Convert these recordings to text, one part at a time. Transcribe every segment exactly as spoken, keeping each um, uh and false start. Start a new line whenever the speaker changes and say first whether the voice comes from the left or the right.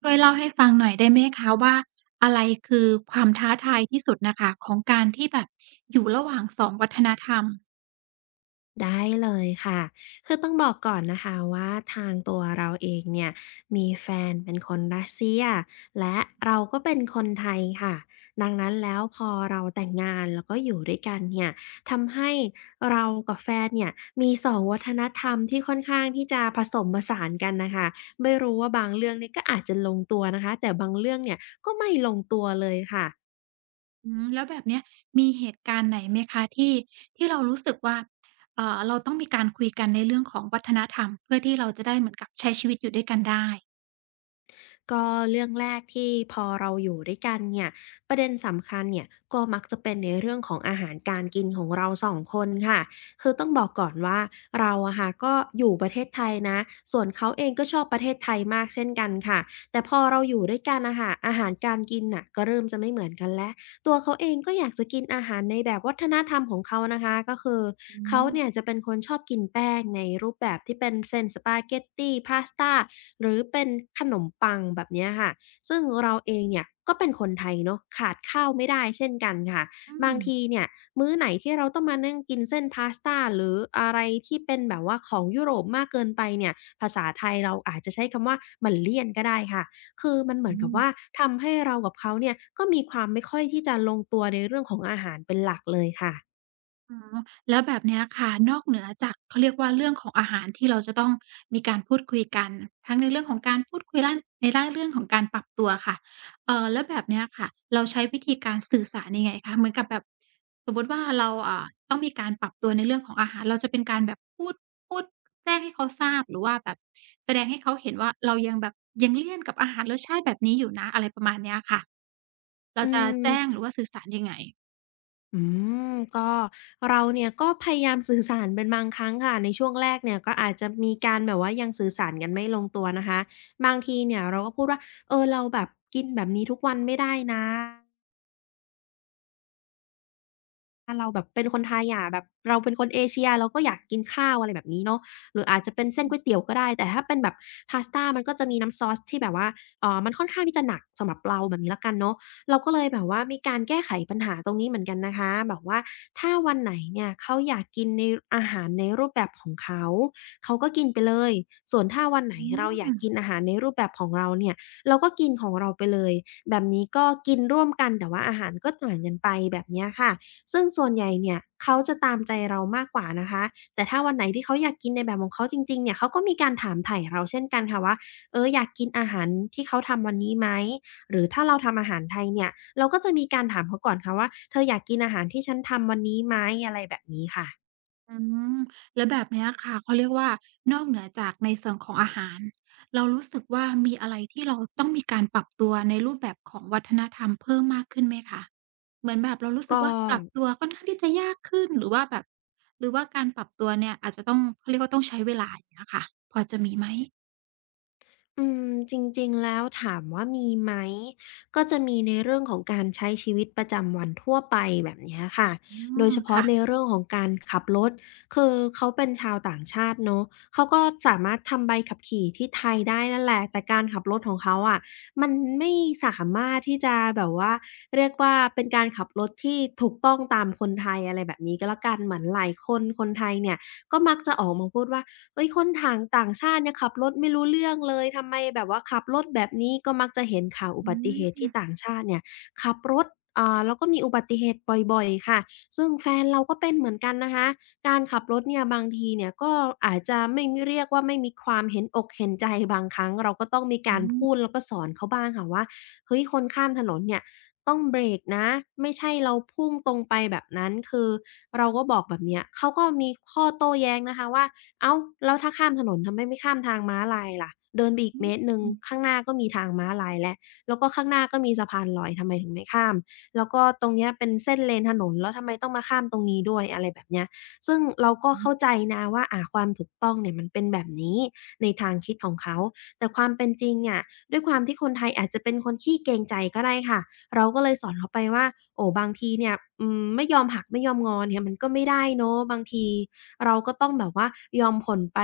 right: ช่วยเล่าให้ฟังหน่อยได้ไหมคะว่าอะไรคือความท้าทายที่สุดน่ะค่ะของการที่แบบอยู่ระหว่างสองวัฒนธรรม
left: ได้เลยค่ะคือต้องบอกก่อนนะคะว่าทางตัวเราเองเนี่ยมีแฟนเป็นคนรัสเซียและเราก็เป็นคนไทยค่ะ ดังนั้นแล้วพอเราแต่งงานแล้วก็อยู่ด้วยกันเนี่ยทำให้เรากับแฟนเนี่ยมีสองวัฒนธรรมที่ค่อนข้างที่จะผสมผสานกันนะคะ ไม่รู้ว่าบางเรื่องเนี่ยก็อาจจะลงตัวนะคะแต่บางเรื่องเนี่ยก็ไม่ลงตัวเลยค่ะ
right: อืมแล้วแบบเนี้ยมีเหตุการณ์ไหนไหมคะที่ที่เรารู้สึกว่าเอ่อเราต้องมีการคุยกันในเรื่องของวัฒนธรรมเพื่อที่เราจะได้เหมือนกับใช้ชีวิตอยู่ด้วยกันได้
left: ก็เรื่องแรกที่พอเราอยู่ด้วยกันเนี่ยประเด็นสำคัญเนี่ยก็มักจะเป็นในเรื่องของอาหารการกินของเราสองคนค่ะคือต้องบอกก่อนว่าเราอะค่ะก็อยู่ประเทศไทยนะส่วนเขาเองก็ชอบประเทศไทยมากเช่นกันค่ะแต่พอเราอยู่ด้วยกันนะค่ะอาหารการกินน่ะก็เริ่มจะไม่เหมือนกันแล้วตัวเขาเองก็อยากจะกินอาหารในแบบวัฒนธรรมของเขานะคะก็คือเขาเนี่ยจะเป็นคนชอบกินแป้งในรูปแบบที่เป็นเส้นสปาเกตตีพาสตา หรือเป็นขนมปังแบบเนี้ยค่ะซึ่งเราเองเนี่ยก็เป็นคนไทยเนาะขาดข้าวไม่ได้เช่นกันค่ะ
right: อื
left: บาง
right: ม
left: ทีเนี่ยมื้อไหนที่เราต้องมานั่งกินเส้นพาสต้าหรืออะไรที่เป็นแบบว่าของยุโรปมากเกินไปเนี่ยภาษาไทยเราอาจจะใช้คำว่ามันเลี่ยนก็ได้ค่ะคือมันเหมื
right: อื
left: อนกับ
right: ม
left: ว่าทำให้เรากับเขาเนี่ยก็มีความไม่ค่อยที่จะลงตัวในเรื่องของอาหารเป็นหลักเลยค่ะ
right: อ๋อแล้วแบบเนี้ยค่ะนอกเหนือจากเขาเรียกว่าเรื่องของอาหารที่เราจะต้องมีการพูดคุยกันทั้งในเรื่องของการพูดคุยด้านในด้านเรื่องของการปรับตัวค่ะเอ่อแล้วแบบเนี้ยค่ะเราใช้วิธีการสื่อสารยังไงคะเหมือนกับแบบสมมุติว่าเราอ่าต้องมีการปรับตัวในเรื่องของอาหารเราจะเป็นการแบบพูดพูดแจ้งให้เขาทราบหรือว่าแบบแสดงให้เขาเห็นว่าเรายังแบบยังเลี่ยนกับอาหารรสชาติแบบนี้อยู่นะอะไรประมาณเนี้ยค่ะเรา
left: อื
right: จะแจ้งห
left: ม
right: รือว่าสื่อสารยังไง
left: อืมก็เราเนี่ยก็พยายามสื่อสารเป็นบางครั้งค่ะในช่วงแรกเนี่ยก็อาจจะมีการแบบว่ายังสื่อสารกันไม่ลงตัวนะคะบางทีเนี่ยเราก็พูดว่าเออเราแบบกินแบบนี้ทุกวันไม่ได้นะ ถ้าเราแบบเป็นคนไทยอะแบบเราเป็นคนเอเชียเราก็อยากกินข้าวอะไรแบบนี้เนาะหรืออาจจะเป็นเส้นก๋วยเตี๋ยวก็ได้แต่ถ้าเป็นแบบพาสตามันก็จะมีน้ำซอสที่แบบว่าเอ่อมันค่อนข้างที่จะหนักสำหรับเราแบบนี้แล้วกันเนาะเราก็เลยแบบว่ามีการแก้ไขปัญหาตรงนี้เหมือนกันนะคะแบบว่าถ้าวันไหนเนี่ยเขาอยากกินในอาหารในรูปแบบของเขาเขาก็กินไปเลยส่วนถ้าวันไหน
right: อื
left: เราอยา
right: ม
left: กกินอาหารในรูปแบบของเราเนี่ยเราก็กินของเราไปเลยแบบนี้ก็กินร่วมกันแต่ว่าอาหารก็ต่างกันไปแบบเนี้ยค่ะ ซึ่งส่วนใหญ่เนี่ยเขาจะตามใจเรามากกว่านะคะแต่ถ้าวันไหนที่เขาอยากกินในแบบของเขาจริงๆเนี่ยเขาก็มีการถามไถ่เราเช่นกันค่ะว่าเอออยากกินอาหารที่เขาทำวันนี้ไหมหรือถ้าเราทำอาหารไทยเนี่ยเราก็จะมีการถามเขาก่อนค่ะว่าเธออยากกินอาหารที่ฉันทำวันนี้ไหมอะไรแบบนี้ค่ะ
right: อืมแล้วแบบเนี้ยค่ะเขาเรียกว่านอกเหนือจากในส่วนของอาหารเรารู้สึกว่ามีอะไรที่เราต้องมีการปรับตัวในรูปแบบของวัฒนธรรมเพิ่มมากขึ้นไหมคะเหมือนแบบเรารู้สึก
left: ก็
right: ว่าปรับตัวค่อนข้างที่จะยากขึ้นหรือว่าแบบหรือว่าการปรับตัวเนี่ยอาจจะต้องเขาเรียกว่าต้องใช้เวลาอย่างเงี้ยค่ะพอจะมีไหม
left: อืมจริงๆแล้วถามว่ามีไหมก็จะมีในเรื่องของการใช้ชีวิตประจำวันทั่วไปแบบเนี้ยค่ะ
right: อื
left: โด
right: ม
left: ยเฉพาะ
right: ค่ะ
left: ในเรื่องของการขับรถคือเขาเป็นชาวต่างชาติเนาะเขาก็สามารถทำใบขับขี่ที่ไทยได้นั่นแหละแต่การขับรถของเขาอะมันไม่สามารถที่จะแบบว่าเรียกว่าเป็นการขับรถที่ถูกต้องตามคนไทยอะไรแบบนี้ก็แล้วกันเหมือนหลายคนคนไทยเนี่ยก็มักจะออกมาพูดว่า เฮ้ยคนถ่างต่างชาติเนี่ยขับรถไม่รู้เรื่องเลยทำไมแบบว่าขับรถแบบนี้ก็มักจะเห็นข่าวอุ
right: อื
left: บัติเหตุที่
right: ม
left: ต่างชาติเนี่ยขับรถอ่าแล้วก็มีอุบัติเหตุบ่อยๆค่ะซึ่งแฟนเราก็เป็นเหมือนกันนะคะการขับรถเนี่ยบางทีเนี่ยก็อาจจะไม่มีเรียกว่าไม่มีความเห็นอกเห็นใจบางครั้งเราก็ต้องมีการ
right: อื
left: พูดแล้วก็สอนเขาบ้างค่ะว่าเฮ้ยคนข้ามถนนเนี่ยต้องเบรกนะไม่ใช่เราพุ่งตรงไปแบบนั้นคือเราก็บอกแบบเนี้ยเขาก็มีข้อโต้แย้งนะคะว่า เอ้าแล้วถ้าข้ามถนนทำไมไม่ข้ามทางม้าลายล่ะเดินไปอีกเมตรหนึ่งข้างหน้าก็มีทางม้าลายแล้วแล้วก็ข้างหน้าก็มีสะพานลอยทำไมถึงไม่ข้ามแล้วก็ตรงเนี้ยเป็นเส้นเลนถนนแล้วทำไมต้องมาข้ามตรงนี้ด้วยอะไรแบบเนี้ยซึ่งเราก็เข้าใจ
right: ม
left: นะว่าอ่าความถูกต้องเนี่ยมันเป็นแบบนี้ในทางคิดของเขาแต่ความเป็นจริงเนี่ยด้วยความที่คนไทยอาจจะเป็นคนขี้เกรงใจก็ได้ค่ะเราก็เลยสอนเขาไปว่าโอ้บางทีเนี่ยอืมไม่ยอมหักไม่ยอมงอเนี่ยมันก็ไม่ได้เนาะบางที เราก็ต้องแบบว่ายอมผลไป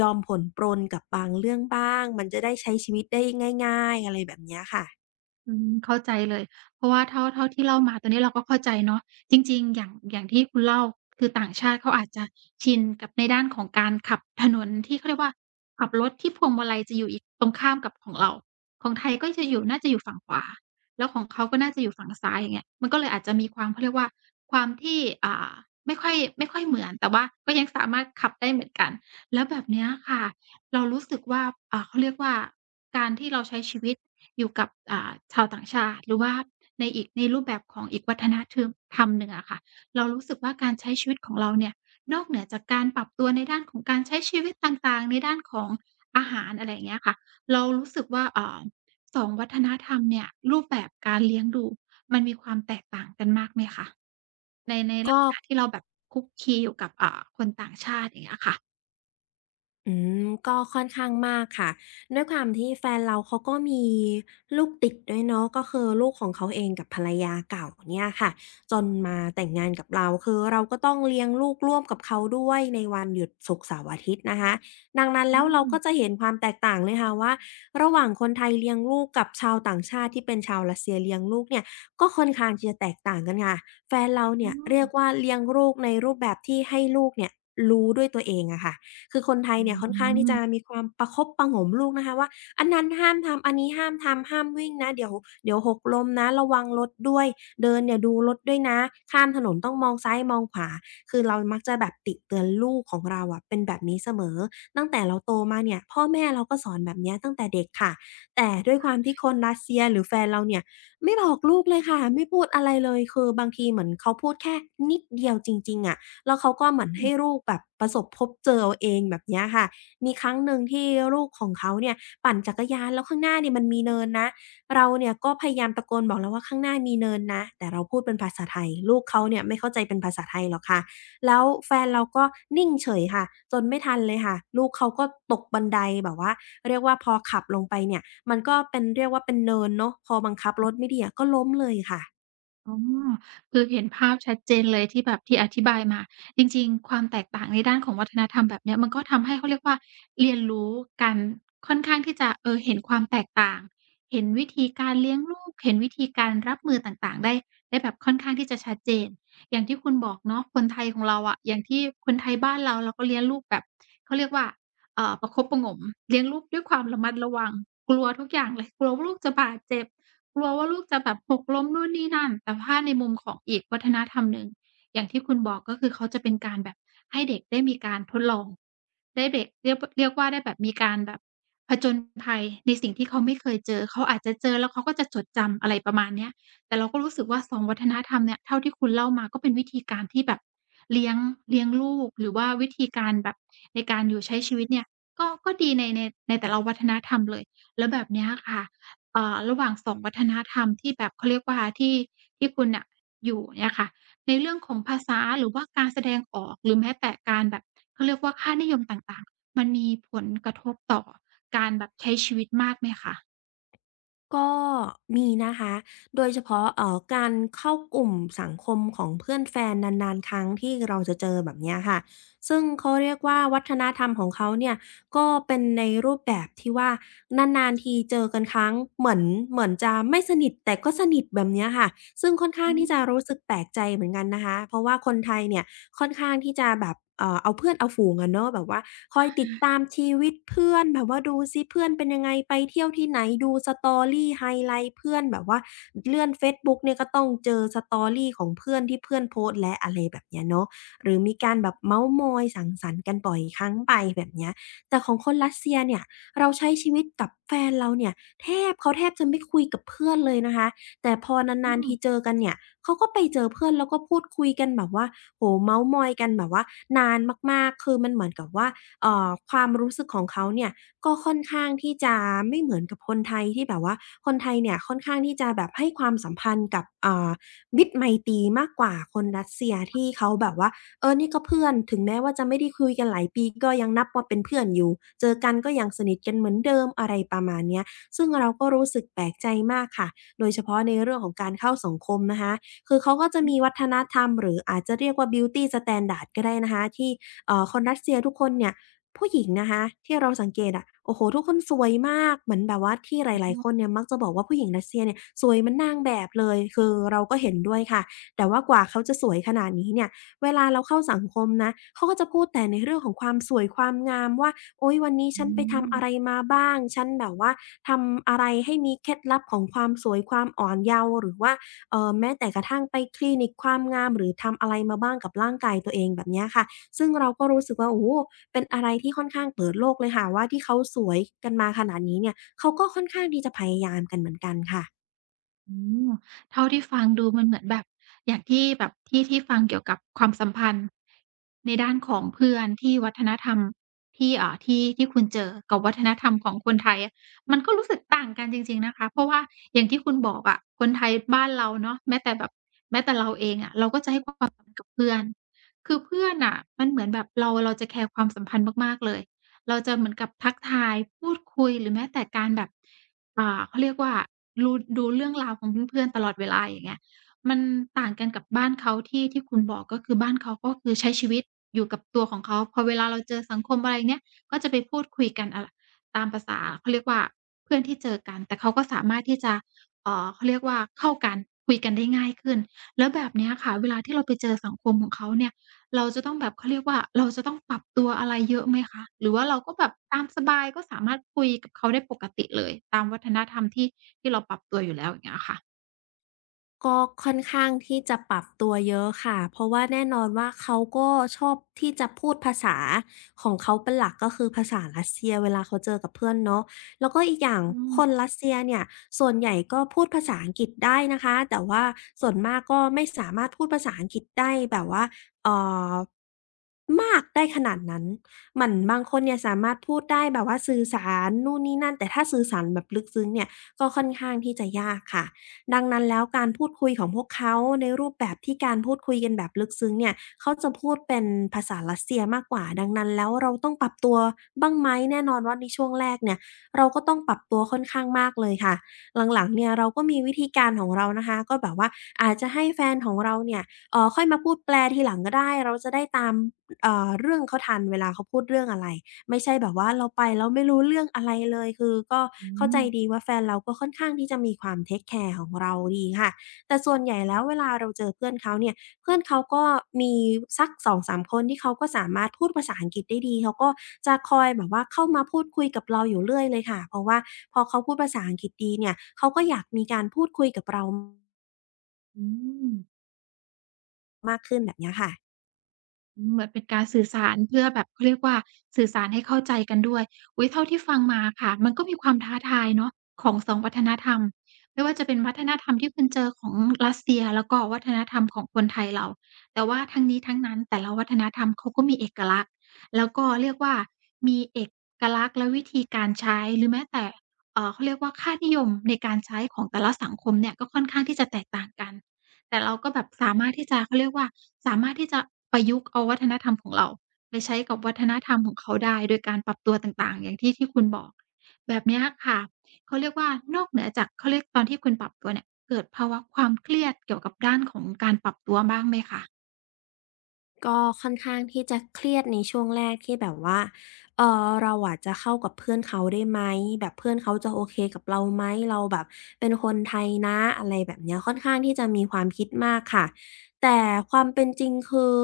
left: ยอมผลปรนกับบางเรื่องบ้างมันจะได้ใช้ชีวิตได้ง่ายๆอะไรแบบเนี้ยค่ะ
right: อืมเข้าใจเลยเพราะว่าเท่าเท่าที่เล่ามาตอนนี้เราก็เข้าใจเนาะจริงๆอย่างอย่างที่คุณเล่าคือต่างชาติเขาอาจจะชินกับในด้านของการขับถนนที่เขาเรียกว่าขับรถที่พวงมาลัยจะอยู่อีกตรงข้ามกับของเราของไทยก็จะอยู่น่าจะอยู่ฝั่งขวาแล้วของเขาก็น่าจะอยู่ฝั่งซ้ายอย่างเงี้ยมันก็เลยอาจจะมีความเขาเรียกว่าความที่อ่าไม่ค่อยไม่ค่อยเหมือนแต่ว่าก็ยังสามารถขับได้เหมือนกันแล้วแบบเนี้ยค่ะเรารู้สึกว่าอ่าเขาเรียกว่าการที่เราใช้ชีวิต อยู่กับอ่าชาวต่างชาติหรือว่าในอีกในรูปแบบของอีกวัฒนทึมธรรมหนึ่งอะค่ะเรารู้สึกว่าการใช้ชีวิตของเราเนี่ยนอกเหนือจากการปรับตัวในด้านของการใช้ชีวิตต่างๆในด้านของอาหารอะไรอย่างเงี้ยค่ะเรารู้สึกว่าอ่าสองวัฒนธรรมเนี่ยรูปแบบการเลี้ยงดูมันมีความแตกต่างกันมากไหมคะในในลัก
left: ก็
right: ษณะที่เราแบบคลุกคลีอยู่กับอ่าคนต่างชาติอย่างเงี้ยค่ะ
left: อืมก็ค่อนข้างมากค่ะด้วยความที่แฟนเราเขาก็มีลูกติดด้วยเนาะก็คือลูกของเขาเองกับภรรยาเก่าเนี่ยค่ะจนมาแต่งงานกับเราคือเราก็ต้องเลี้ยงลูกร่วมกับเขาด้วยในวันหยุดศุกร์เสาร์อาทิตย์นะคะดังนั้น
right: อื
left: แล้วเรา
right: ม
left: ก็จะเห็นความแตกต่างเลยค่ะว่าระหว่างคนไทยเลี้ยงลูกกับชาวต่างชาติที่เป็นชาวรัสเซียเลี้ยงลูกเนี่ยก็ค่อนข้างที่จะแตกต่างกันค่ะแฟนเราเนี่ยเรียกว่าเลี้ยงลูกในรูปแบบที่ให้ลูกเนี่ยรู้ด้วยตัวเองอะค่ะ คือคนไทยเนี่ยค่อนข้างที่จะมีความประคบประหงมลูกนะคะว่าอันนั้นห้ามทำอันนี้ห้ามทำห้ามวิ่งนะเดี๋ยวเดี๋ยวหกล้มนะระวังรถด้วยเดินเนี่ยดูรถด้วยนะข้ามถนนต้องมองซ้ายมองขวาคือเรามักจะแบบติเตือนลูกของเราอะเป็นแบบนี้เสมอตั้งแต่เราโตมาเนี่ยพ่อแม่เราก็สอนแบบเนี้ยตั้งแต่เด็กค่ะแต่ด้วยความที่คนรัสเซียหรือแฟนเราเนี่ยไม่บอกลูกเลยค่ะไม่พูดอะไรเลยคือบางทีเหมือนเขาพูดแค่นิดเดียวจริงๆอะ แล้วเขาก็เหมือนให้ลูกแบบประสบพบเจอเอาเองแบบเนี้ยค่ะมีครั้งหนึ่งที่ลูกของเขาเนี่ยปั่นจักรยานแล้วข้างหน้าเนี่ยมันมีเนินนะเราเนี่ยก็พยายามตะโกนบอกแล้วว่าข้างหน้ามีเนินนะแต่เราพูดเป็นภาษาไทยลูกเขาเนี่ยไม่เข้าใจเป็นภาษาไทยหรอกค่ะแล้วแฟนเราก็นิ่งเฉยค่ะจนไม่ทันเลยค่ะลูกเขาก็ตกบันไดแบบว่าเรียกว่าพอขับลงไปเนี่ยมันก็เป็นเรียกว่าเป็นเนินเนาะพอบังคับรถไม่ดีอะก็ล้มเลยค่ะ
right: อ๋อคือเห็นภาพชัดเจนเลยที่แบบที่อธิบายมาจริงๆความแตกต่างในด้านของวัฒนธรรมแบบเนี้ยมันก็ทำให้เขาเรียกว่าเรียนรู้กันค่อนข้างที่จะเออเห็นความแตกต่างเห็นวิธีการเลี้ยงลูกเห็นวิธีการรับมือต่างๆได้ได้แบบค่อนข้างที่จะชัดเจนอย่างที่คุณบอกเนาะคนไทยของเราอะอย่างที่คนไทยบ้านเราเราก็เลี้ยงลูกแบบเขาเรียกว่าเอ่อประคบประหงมเลี้ยงลูกด้วยความระมัดระวังกลัวทุกอย่างเลยกลัวว่าลูกจะบาดเจ็บ กลัวว่าลูกจะแบบหกล้มนู่นนี่นั่นแต่ถ้าในมุมของอีกวัฒนธรรมหนึ่งอย่างที่คุณบอกก็คือเขาจะเป็นการแบบให้เด็กได้มีการทดลองได้เด็กเรียกเรียกว่าได้แบบมีการแบบผจญภัยในสิ่งที่เขาไม่เคยเจอเขาอาจจะเจอแล้วเขาก็จะจดจำอะไรประมาณเนี้ยแต่เราก็รู้สึกว่าสองวัฒนธรรมเนี่ยเท่าที่คุณเล่ามาก็เป็นวิธีการที่แบบเลี้ยงเลี้ยงลูกหรือว่าวิธีการแบบในการอยู่ใช้ชีวิตเนี่ยก็ก็ดีในในในแต่ละวัฒนธรรมเลยแล้วแบบเนี้ยค่ะ อ่าระหว่างสองวัฒนธรรมที่แบบเขาเรียกว่าที่ที่คุณน่ะอยู่เนี่ยค่ะในเรื่องของภาษาหรือว่าการแสดงออกหรือแม้แต่การแบบเขาเรียกว่าค่านิยมต่างๆมันมีผลกระทบต่อการแบบใช้ชีวิตมากไหมคะ
left: ก็มีนะคะ โดยเฉพาะเอ่อการเข้ากลุ่มสังคมของเพื่อนแฟนนานๆครั้งที่เราจะเจอแบบเนี้ยค่ะซึ่งเขาเรียกว่าวัฒนธรรมของเขาเนี่ยก็เป็นในรูปแบบที่ว่านานๆทีเจอกันครั้งเหมือนเหมือนจะไม่สนิทแต่ก็สนิทแบบเนี้ยค่ะซึ่งค่อนข้าง
right: อื
left: ที่จะ
right: ม
left: รู้สึกแปลกใจเหมือนกันนะคะ เพราะว่าคนไทยเนี่ย ค่อนข้างที่จะแบบเอ่อเอาเพื่อนเอาฝูงอะเนาะแบบว่าคอยติดตามชีวิตเพื่อนแบบว่าดูซิเพื่อนเป็นยังไงไปเที่ยวที่ไหนดู Story ไฮไลต์เพื่อนแบบว่าเลื่อนเฟซบุ๊กเนี่ยก็ต้องเจอ Story ของเพื่อนที่เพื่อนโพสต์แล้วอะไรแบบเนี้ยเนาะหรือมีการแบบเม้าท์มอยสังสรรค์กันบ่อยครั้งไปแบบเนี้ยแต่ของคนรัสเซียเนี่ยเราใช้ชีวิตกับแฟนเราเนี่ยแทบเขาแทบจะไม่คุยกับเพื่อนเลยนะคะแต่พอ
right: ๆอื
left: นานๆทีเจอกันเนี่ยเขาก็ไปเจอเพื่อนแล้วก็พูดคุยกันแบบว่า โอ้โเมาท์มอยกันแบบว่านานมากๆคือมันเหมือนกับว่าเอ่อความรู้สึกของเขาเนี่ยก็ค่อนข้างที่จะไม่เหมือนกับคนไทยที่แบบว่าคนไทยเนี่ยค่อนข้างที่จะแบบให้ความสัมพันธ์กับเอ่ามิตรไมตรีมากกว่าคนรัสเซียที่เขาแบบว่าเออนี่ก็เพื่อนถึงแม้ว่าจะไม่ได้คุยกันหลายปีก็ยังนับว่าเป็นเพื่อนอยู่เจอกันก็ยังสนิทกันเหมือนเดิมอะไรประมาณเนี้ยซึ่งเราก็รู้สึกแปลกใจมากค่ะโดยเฉพาะในเรื่องของการเข้าสังคมนะคะ คือเขาก็จะมีวัฒนธรรมหรืออาจจะเรียกว่า บิวตี้ สแตนดาร์ด ก็ได้นะคะที่เอ่อคนรัสเซียทุกคนเนี่ยผู้หญิงนะคะที่เราสังเกตอะโอ้โฮทุกคนสวยมากเหมือนแบบว่าที่หลายๆคน
right: อ
left: เนี่ยมักจะบอกว่าผู้หญิงรัสเซียเนี่ยสวยเหมือนนางแบบเลยคือเราก็เห็นด้วยค่ะแต่ว่ากว่าเขาจะสวยขนาดนี้เนี่ยเวลาเราเข้าสังคมนะเขาก็จะพูดแต่ในเรื่องของความสวยความงามว่าโอ๊ยวันนี้
right: ๆอื
left: ฉันไป
right: ม
left: ทำอะไรมาบ้างฉันแบบว่าทำอะไรให้มีเคล็ดลับของความสวยความอ่อนเยาว์หรือว่า เอ่อแม้แต่กระทั่งไปคลินิกความงามหรือทำอะไรมาบ้างกับร่างกายตัวเองแบบเนี้ยค่ะซึ่งเราก็รู้สึกว่าโอ้โฮเป็นอะไรที่ค่อนข้างเปิดโลกเลยค่ะว่าที่เขาสวยกันมาขนาดนี้เนี่ยเขาก็ค่อนข้างที่จะพยายามกันเหมือนกันค่ะ
right: อืมเท่าที่ฟังดูมันเหมือนแบบอย่างที่แบบที่ที่ฟังเกี่ยวกับความสัมพันธ์ในด้านของเพื่อนที่วัฒนธรรมที่อ่าที่ที่คุณเจอกับวัฒนธรรมของคนไทยอะมันก็รู้สึกต่างกันจริงๆนะคะเพราะว่าอย่างที่คุณบอกอะคนไทยบ้านเราเนาะแม้แต่แบบแม้แต่เราเองอะเราก็จะให้ความสำคัญกับเพื่อนคือเพื่อนน่ะมันเหมือนแบบเราเราจะแคร์ความสัมพันธ์มากๆเลยเราจะเหมือนกับทักทายพูดคุยหรือแม้แต่การแบบ อ่าเขาเรียกว่ารู้ดูเรื่องราวของเพื่อนๆตลอดเวลาอย่างเงี้ยมันต่างกันกับบ้านเขาที่ที่คุณบอกก็คือบ้านเขาก็คือใช้ชีวิตอยู่กับตัวของเขาพอเวลาเราเจอสังคมอะไรเงี้ยก็จะไปพูดคุยกันอ่าตามประสาเขาเรียกว่าเพื่อนที่เจอกันแต่เขาก็สามารถที่จะเอ่อเขาเรียกว่าเข้ากันคุยกันได้ง่ายขึ้นแล้วแบบเนี้ยค่ะเวลาที่เราไปเจอสังคมของเขาเนี่ย เราจะต้องแบบเขาเรียกว่าเราจะต้องปรับตัวอะไรเยอะไหมคะหรือว่าเราก็แบบตามสบายก็สามารถคุยกับเขาได้ปกติเลยตามวัฒนธรรมที่ที่เราปรับตัวอยู่แล้วอย่างเงี้ยค่ะ
left: ก็ค่อนข้างที่จะปรับตัวเยอะค่ะเพราะว่าแน่นอนว่าเขาก็ชอบที่จะพูดภาษาของเขาเป็นหลักก็คือภาษารัสเซียเวลาเขาเจอกับเพื่อนเนาะแล้วก็อีกอย่าง
right: อืม
left: คนรัสเซียเนี่ยส่วนใหญ่ก็พูดภาษาอังกฤษได้นะคะ แต่ว่าส่วนมากก็ไม่สามารถพูดภาษาอังกฤษได้แบบว่าเอ่อมากได้ขนาดนั้นเหมือนบางคนเนี่ยสามารถพูดได้แบบว่าสื่อสารนู่นนี่นั่นแต่ถ้าสื่อสารแบบลึกซึ้งเนี่ยก็ค่อนข้างที่จะยากค่ะ ดังนั้นแล้วการพูดคุยของพวกเขาในรูปแบบที่การพูดคุยกันแบบลึกซึ้งเนี่ยเขาจะพูดเป็นภาษารัสเซียมากกว่าดังนั้นแล้วเราต้องปรับตัวบ้างไหมแน่นอนว่าในช่วงแรกเนี่ยเราก็ต้องปรับตัวค่อนข้างมากเลยค่ะหลังๆเนี่ยเราก็มีวิธีการของเรานะคะก็แบบว่าอาจจะให้แฟนของเราเนี่ยเอ่อค่อยมาพูดแปลทีหลังก็ได้เราจะได้ตามเอ่อเรื่องเขาทันเวลาเขาพูดเรื่องอะไร ไม่ใช่แบบว่าเราไปแล้วไม่รู้เรื่องอะไรเลยคือก็
right: อื
left: เข้าใจ
right: ม
left: ดีว่าแฟนเราก็ค่อนข้างที่จะมีความเทคแคร์ของเราดีค่ะแต่ส่วนใหญ่แล้วเวลาเราเจอเพื่อนเขาเนี่ยเพื่อนเขาก็มีสักสองสามคนที่เขาก็สามารถพูดภาษาอังกฤษได้ดีเขาก็จะคอยแบบว่าเข้ามาพูดคุยกับเราอยู่เรื่อยเลยค่ะเพราะว่าพอเขาพูดภาษาอังกฤษดีเนี่ยเขาก็อยากมีการพูดคุยกับเรา
right: อืม
left: มากขึ้นแบบเนี้ยค่ะ
right: เหมือนเป็นการสื่อสารเพื่อแบบเขาเรียกว่าสื่อสารให้เข้าใจกันด้วยอุ๊ยเท่าที่ฟังมาค่ะมันก็มีความท้าทายเนาะของสองวัฒนธรรมไม่ว่าจะเป็นวัฒนธรรมที่คุณเจอของรัสเซียแล้วก็วัฒนธรรมของคนไทยเราแต่ว่าทั้งนี้ทั้งนั้นแต่ละวัฒนธรรมเขาก็มีเอกลักษณ์แล้วก็เรียกว่ามีเอกลักษณ์และวิธีการใช้หรือแม้แต่เอ่อเขาเรียกว่าค่านิยมในการใช้ของแต่ละสังคมเนี่ยก็ค่อนข้างที่จะแตกต่างกัน แต่เราก็แบบสามารถที่จะเขาเรียกว่าสามารถที่จะประยุกต์เอาวัฒนธรรมของเราไปใช้กับวัฒนธรรมของเขาได้โดยการปรับตัวต่างๆอย่างที่ที่คุณบอกแบบเนี้ยค่ะเขาเรียกว่านอกเหนือจากเขาเรียกตอนที่คุณปรับตัวเนี่ยเกิดภาวะความเครียดเกี่ยวกับด้านของการปรับตัวบ้างไหมคะ
left: ก็ค่อนข้างที่จะเครียดในช่วงแรกที่แบบว่าเออเราอาจจะเข้ากับเพื่อนเขาได้ไหมแบบเพื่อนเขาจะโอเคกับเราไหมเราแบบเป็นคนไทยนะอะไรแบบเนี้ยค่อนข้างที่จะมีความคิดมากค่ะแต่ความเป็นจริงคือ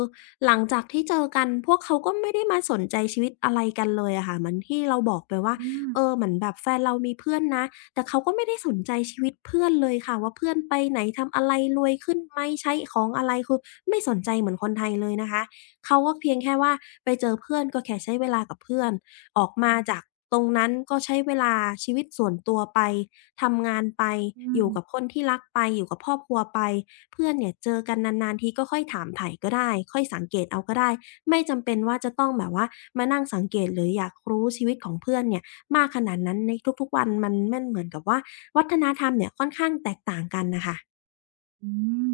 left: หลังจากที่เจอกันพวกเขาก็ไม่ได้มาสนใจชีวิตอะไรกันเลยอะค่ะเหมือนที่เราบอกไปว่า
right: อืม
left: เออเหมือนแบบแฟนเรามีเพื่อนนะ แต่เขาก็ไม่ได้สนใจชีวิตเพื่อนเลยค่ะว่าเพื่อนไปไหนทำอะไรรวยขึ้นไหมใช้ของอะไรคือไม่สนใจเหมือนคนไทยเลยนะคะเขาก็เพียงแค่ว่าไปเจอเพื่อนก็แค่ใช้เวลากับเพื่อนออกมาจากตรงนั้นก็ใช้เวลาชีวิตส่วนตัวไปทำงานไป
right: อื
left: อ
right: ม
left: ยู่กับคนที่รักไปอยู่กับครอบครัวไปเพื่อนเนี่ยเจอกันนานๆทีก็ค่อยถามไถ่ก็ได้ค่อยสังเกตเอาก็ได้ไม่จำเป็นว่าจะต้องแบบว่ามานั่งสังเกตหรืออยากรู้ชีวิตของเพื่อนเนี่ย มากขนาดนั้นในทุกๆวันมันแมันเหมือนกับว่าวัฒนธรรมเนี่ยค่อนข้างแตกต่างกันน่ะค่ะ
right: อืม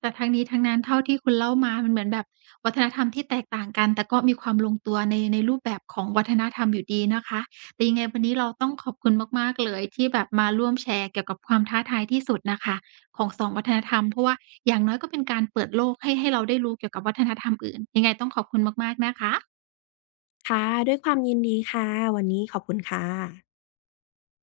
right: แต่ทั้งนี้ทั้งนั้นเท่าที่คุณเล่ามามันเหมือนแบบวัฒนธรรมที่แตกต่างกัน แต่ก็มีความลงตัวในในรูปแบบของวัฒนธรรมอยู่ดีนะคะ แต่ยังไงวันนี้เราต้องขอบคุณมากๆเลยที่แบบมาร่วมแชร์เกี่ยวกับความท้าทายที่สุดน่ะค่ะของสองวัฒนธรรมเพราะว่าอย่างน้อยก็เป็นการเปิดโลกให้ให้เราได้รู้เกี่ยวกับวัฒนธรรมอื่นยังไงต้องขอบคุณมากๆนะคะ
left: ค่ะด้วยความยินดีค่ะวันนี้ขอบคุณค่ะ